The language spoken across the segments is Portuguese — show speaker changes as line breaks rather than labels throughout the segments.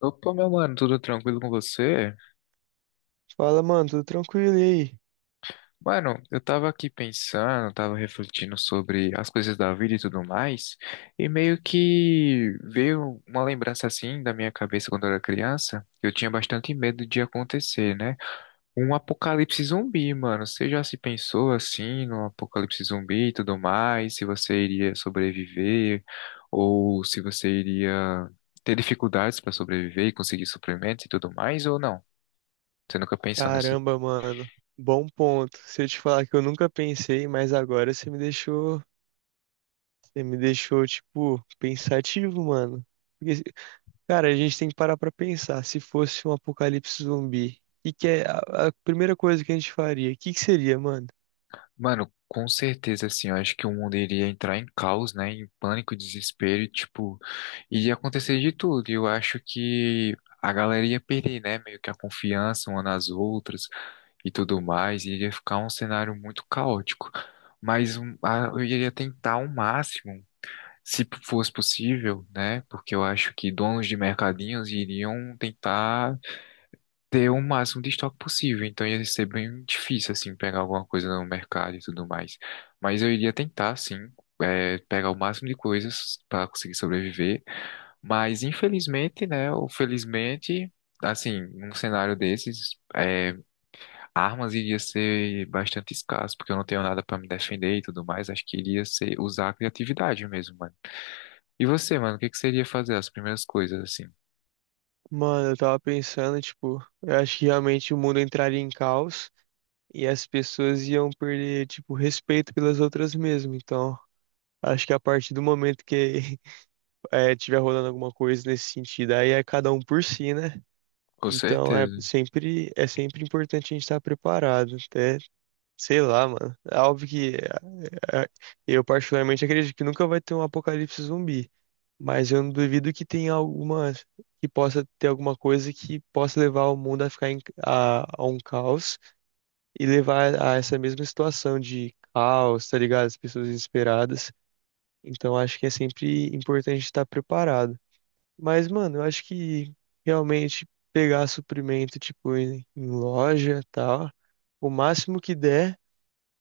Opa, meu mano, tudo tranquilo com você?
Fala, mano, tudo tranquilo e aí?
Mano, eu tava aqui pensando, tava refletindo sobre as coisas da vida e tudo mais, e meio que veio uma lembrança assim da minha cabeça quando eu era criança, que eu tinha bastante medo de acontecer, né? Um apocalipse zumbi, mano. Você já se pensou assim no apocalipse zumbi e tudo mais? Se você iria sobreviver ou se você iria ter dificuldades para sobreviver e conseguir suprimentos e tudo mais ou não? Você nunca pensou nessas.
Caramba, mano, bom ponto. Se eu te falar que eu nunca pensei, mas agora você me deixou, tipo, pensativo, mano. Porque, se- Cara, a gente tem que parar pra pensar. Se fosse um apocalipse zumbi, o que que é a primeira coisa que a gente faria? O que que seria, mano?
Mano, com certeza, assim, eu acho que o mundo iria entrar em caos, né? Em pânico, desespero, e, tipo, iria acontecer de tudo. E eu acho que a galera ia perder, né? Meio que a confiança uma nas outras e tudo mais. Iria ficar um cenário muito caótico. Mas eu iria tentar o máximo, se fosse possível, né? Porque eu acho que donos de mercadinhos iriam tentar ter o máximo de estoque possível, então ia ser bem difícil, assim, pegar alguma coisa no mercado e tudo mais. Mas eu iria tentar, sim, pegar o máximo de coisas para conseguir sobreviver. Mas infelizmente, né, ou felizmente, assim, num cenário desses, armas iria ser bastante escasso, porque eu não tenho nada para me defender e tudo mais. Acho que iria ser usar a criatividade mesmo, mano. E você, mano, o que que você iria fazer? As primeiras coisas, assim.
Mano, eu tava pensando, tipo, eu acho que realmente o mundo entraria em caos e as pessoas iam perder, tipo, respeito pelas outras mesmo. Então, acho que a partir do momento que tiver rolando alguma coisa nesse sentido. Aí é cada um por si, né?
Com
Então
certeza.
é sempre importante a gente estar preparado. Até, sei lá, mano. É óbvio que é, é, eu particularmente acredito que nunca vai ter um apocalipse zumbi. Mas eu não duvido que tenha alguma, que possa ter alguma coisa que possa levar o mundo a um caos e levar a essa mesma situação de caos, tá ligado? As pessoas desesperadas. Então acho que é sempre importante estar preparado. Mas, mano, eu acho que realmente pegar suprimento, tipo, em loja e tal, o máximo que der.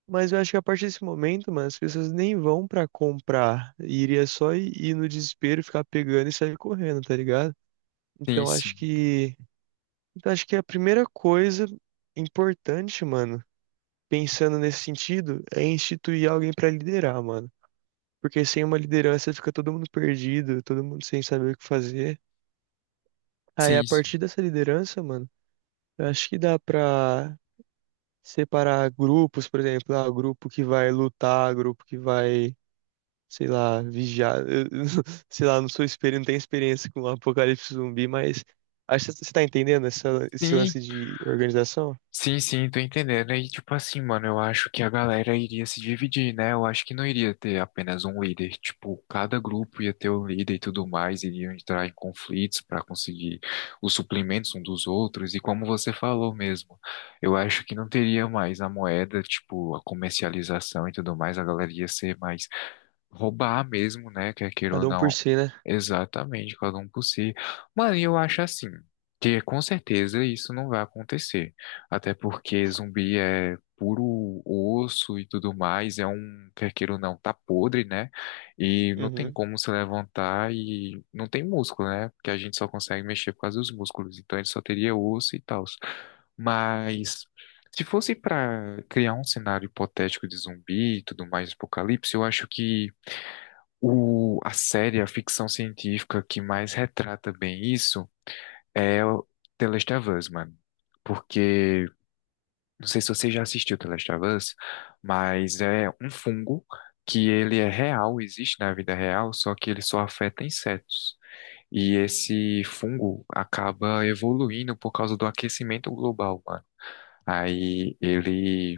Mas eu acho que a partir desse momento, mano, as pessoas nem vão pra comprar. Iria só ir no desespero, ficar pegando e sair correndo, tá ligado?
Sim,
Então acho
sim.
que. Então acho que a primeira coisa importante, mano, pensando nesse sentido, é instituir alguém pra liderar, mano. Porque sem uma liderança fica todo mundo perdido, todo mundo sem saber o que fazer. Aí, a
Sim, sim.
partir dessa liderança, mano. Eu acho que dá pra separar grupos, por exemplo, ah, o grupo que vai lutar, grupo que vai, sei lá, vigiar. Sei lá, não sou experiente, não tenho experiência com apocalipse zumbi, mas acho que você tá entendendo esse
Sim,
lance de organização?
Sim, sim, tô entendendo. E tipo assim, mano, eu acho que a galera iria se dividir, né? Eu acho que não iria ter apenas um líder. Tipo, cada grupo ia ter um líder e tudo mais, iriam entrar em conflitos para conseguir os suplementos um dos outros. E como você falou mesmo, eu acho que não teria mais a moeda, tipo, a comercialização e tudo mais, a galera ia ser mais. Roubar mesmo, né? Quer queira ou
Cada um por
não.
si, né?
Exatamente, cada um por si. Mano, e eu acho assim, que com certeza isso não vai acontecer. Até porque zumbi é puro osso e tudo mais, é um, quer queira ou não, tá podre, né? E não tem
Uhum.
como se levantar e não tem músculo, né? Porque a gente só consegue mexer por causa dos músculos. Então ele só teria osso e tal. Mas. Se fosse para criar um cenário hipotético de zumbi e tudo mais, apocalipse, eu acho que a série, a ficção científica que mais retrata bem isso é o The Last of Us, mano. Porque, não sei se você já assistiu The Last of Us, mas é um fungo que ele é real, existe na vida real, só que ele só afeta insetos. E esse fungo acaba evoluindo por causa do aquecimento global, mano. Aí ele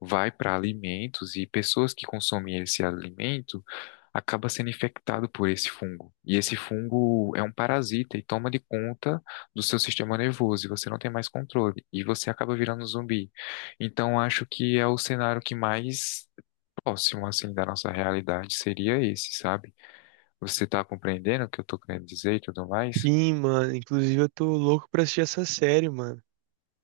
vai para alimentos e pessoas que consomem esse alimento acaba sendo infectado por esse fungo. E esse fungo é um parasita e toma de conta do seu sistema nervoso e você não tem mais controle e você acaba virando um zumbi. Então acho que é o cenário que mais próximo assim da nossa realidade seria esse, sabe? Você tá compreendendo o que eu tô querendo dizer e tudo mais?
Sim, mano. Inclusive, eu tô louco pra assistir essa série, mano.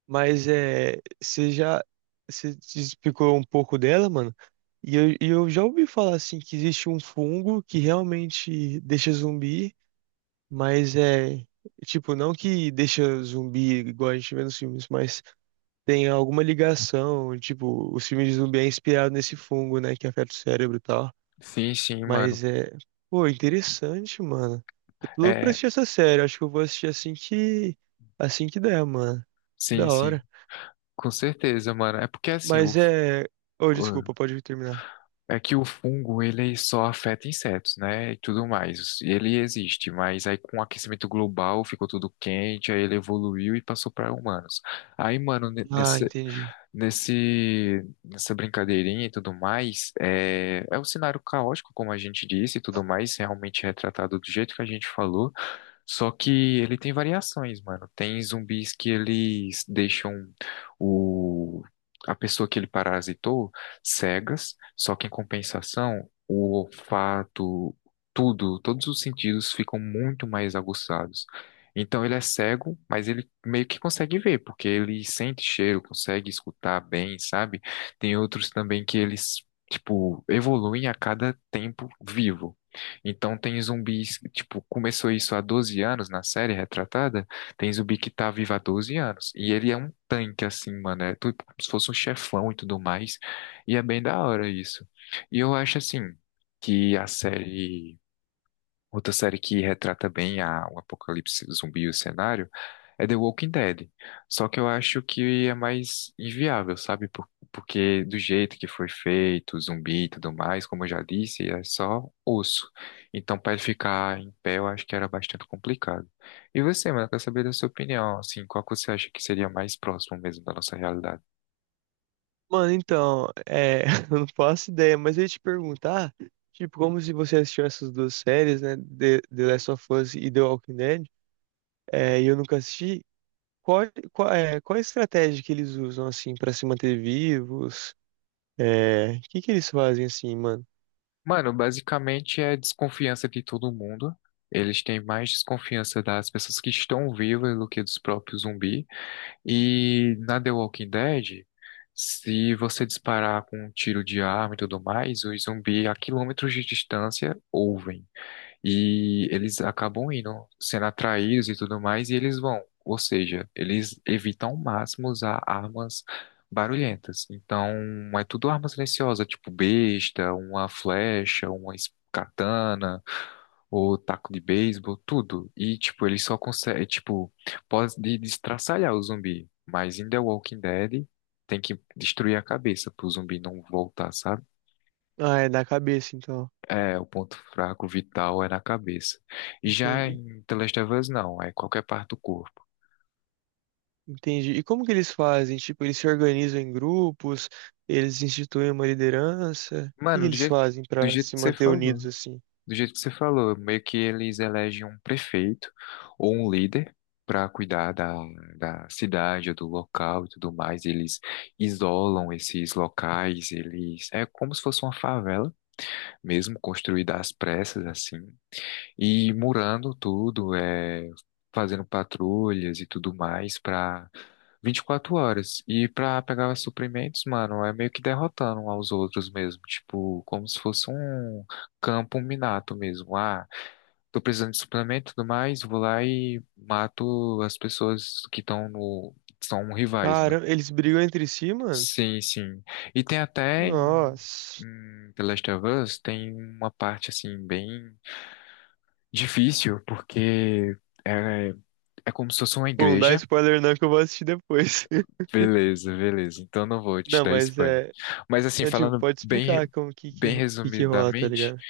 Mas é. Você já. Você te explicou um pouco dela, mano? E eu já ouvi falar assim que existe um fungo que realmente deixa zumbi. Mas é, tipo, não que deixa zumbi igual a gente vê nos filmes, mas tem alguma ligação, tipo, os filmes de zumbi é inspirado nesse fungo, né, que afeta o cérebro e tal.
Sim, sim, mano.
Mas é, pô, interessante, mano. Eu tô louco pra
É,
assistir essa série, acho que eu vou assistir assim que der, mano.
sim,
Da
sim.
hora.
Com certeza, mano. É porque assim,
Mas é, ô, desculpa, pode terminar.
é que o fungo, ele só afeta insetos, né? E tudo mais. Ele existe, mas aí com o aquecimento global ficou tudo quente, aí ele evoluiu e passou para humanos. Aí, mano,
Ah, entendi.
nessa brincadeirinha e tudo mais, é um cenário caótico, como a gente disse, e tudo mais, realmente retratado do jeito que a gente falou. Só que ele tem variações, mano. Tem zumbis que eles deixam o... a pessoa que ele parasitou cegas, só que em compensação, o olfato, tudo, todos os sentidos ficam muito mais aguçados. Então ele é cego, mas ele meio que consegue ver, porque ele sente cheiro, consegue escutar bem, sabe? Tem outros também que eles, tipo, evoluem a cada tempo vivo. Então tem zumbis, tipo, começou isso há 12 anos na série retratada, tem zumbi que tá vivo há 12 anos. E ele é um tanque, assim, mano, é tudo como se fosse um chefão e tudo mais. E é bem da hora isso. E eu acho, assim, que a série. Outra série que retrata bem o apocalipse zumbi e o cenário é The Walking Dead. Só que eu acho que é mais inviável, sabe? Porque do jeito que foi feito, zumbi e tudo mais, como eu já disse, é só osso. Então, para ele ficar em pé, eu acho que era bastante complicado. E você, mano, eu quero saber da sua opinião, assim, qual que você acha que seria mais próximo mesmo da nossa realidade?
Mano, então, é, eu não faço ideia, mas eu ia te perguntar, tipo, como se você assistiu essas duas séries, né, The Last of Us e The Walking Dead, é, e eu nunca assisti, qual, qual a estratégia que eles usam, assim, pra se manter vivos? É, o que que eles fazem, assim, mano?
Mano, basicamente é desconfiança de todo mundo. Eles têm mais desconfiança das pessoas que estão vivas do que dos próprios zumbi. E na The Walking Dead, se você disparar com um tiro de arma e tudo mais, os zumbi a quilômetros de distância ouvem. E eles acabam indo, sendo atraídos e tudo mais, e eles vão. Ou seja, eles evitam ao máximo usar armas barulhentas. Então, é tudo arma silenciosa, tipo besta, uma flecha, uma katana, ou taco de beisebol, tudo. E, tipo, eles só conseguem, tipo, pode destraçalhar o zumbi. Mas em The Walking Dead, tem que destruir a cabeça pro zumbi não voltar, sabe?
Ah, é da cabeça, então.
É, o ponto fraco vital é na cabeça. Já
Entendi.
em The Last of Us, não, é qualquer parte do corpo.
Entendi. E como que eles fazem? Tipo, eles se organizam em grupos, eles instituem uma liderança, o que que
Mano,
eles fazem
do
pra
jeito
se
que você
manter
falou,
unidos, assim?
do jeito que você falou, meio que eles elegem um prefeito ou um líder para cuidar da, da cidade, ou do local e tudo mais. Eles isolam esses locais, eles. É como se fosse uma favela mesmo, construída às pressas, assim, e murando tudo, é, fazendo patrulhas e tudo mais para 24 horas. E pra pegar suprimentos, mano, é meio que derrotando um aos outros mesmo. Tipo, como se fosse um campo minado mesmo. Ah, tô precisando de suplemento e tudo mais, vou lá e mato as pessoas que estão no. São rivais, mano.
Caramba, eles brigam entre si, mano?
Sim, sim. E tem até
Nossa.
em The Last of Us, tem uma parte assim, bem difícil, porque é, é como se fosse uma
Bom, não dá
igreja.
spoiler não que eu vou assistir depois.
Beleza, beleza. Então não vou te
Não,
dar
mas
spoiler.
é.
Mas assim,
É, tipo,
falando
pode
bem,
explicar como que que,
bem
ro- que, que rola, tá
resumidamente,
ligado?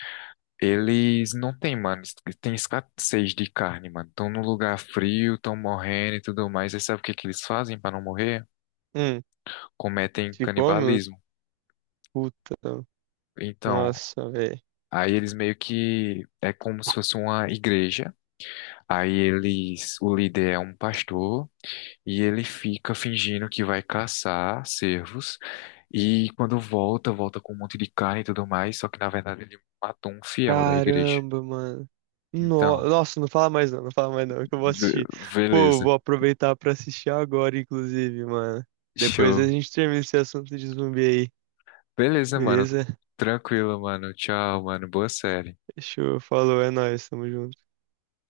eles não têm, mano, tem escassez de carne, mano. Estão num lugar frio, estão morrendo e tudo mais. E sabe o que que eles fazem para não morrer?
Hum,
Cometem
se come?
canibalismo.
Puta.
Então,
Nossa, velho.
aí eles meio que é como se fosse uma igreja. Aí eles, o líder é um pastor. E ele fica fingindo que vai caçar cervos e quando volta, volta com um monte de carne e tudo mais, só que na verdade ele matou um fiel da igreja.
Caramba, mano.
Então,
Nossa, não fala mais não, não fala mais não, que eu vou
be-
assistir. Pô, eu
beleza,
vou aproveitar pra assistir agora, inclusive, mano. Depois a
show.
gente termina esse assunto de zumbi aí,
Beleza, mano.
beleza?
Tranquilo, mano. Tchau, mano. Boa série.
Show, falou, é nóis, tamo junto.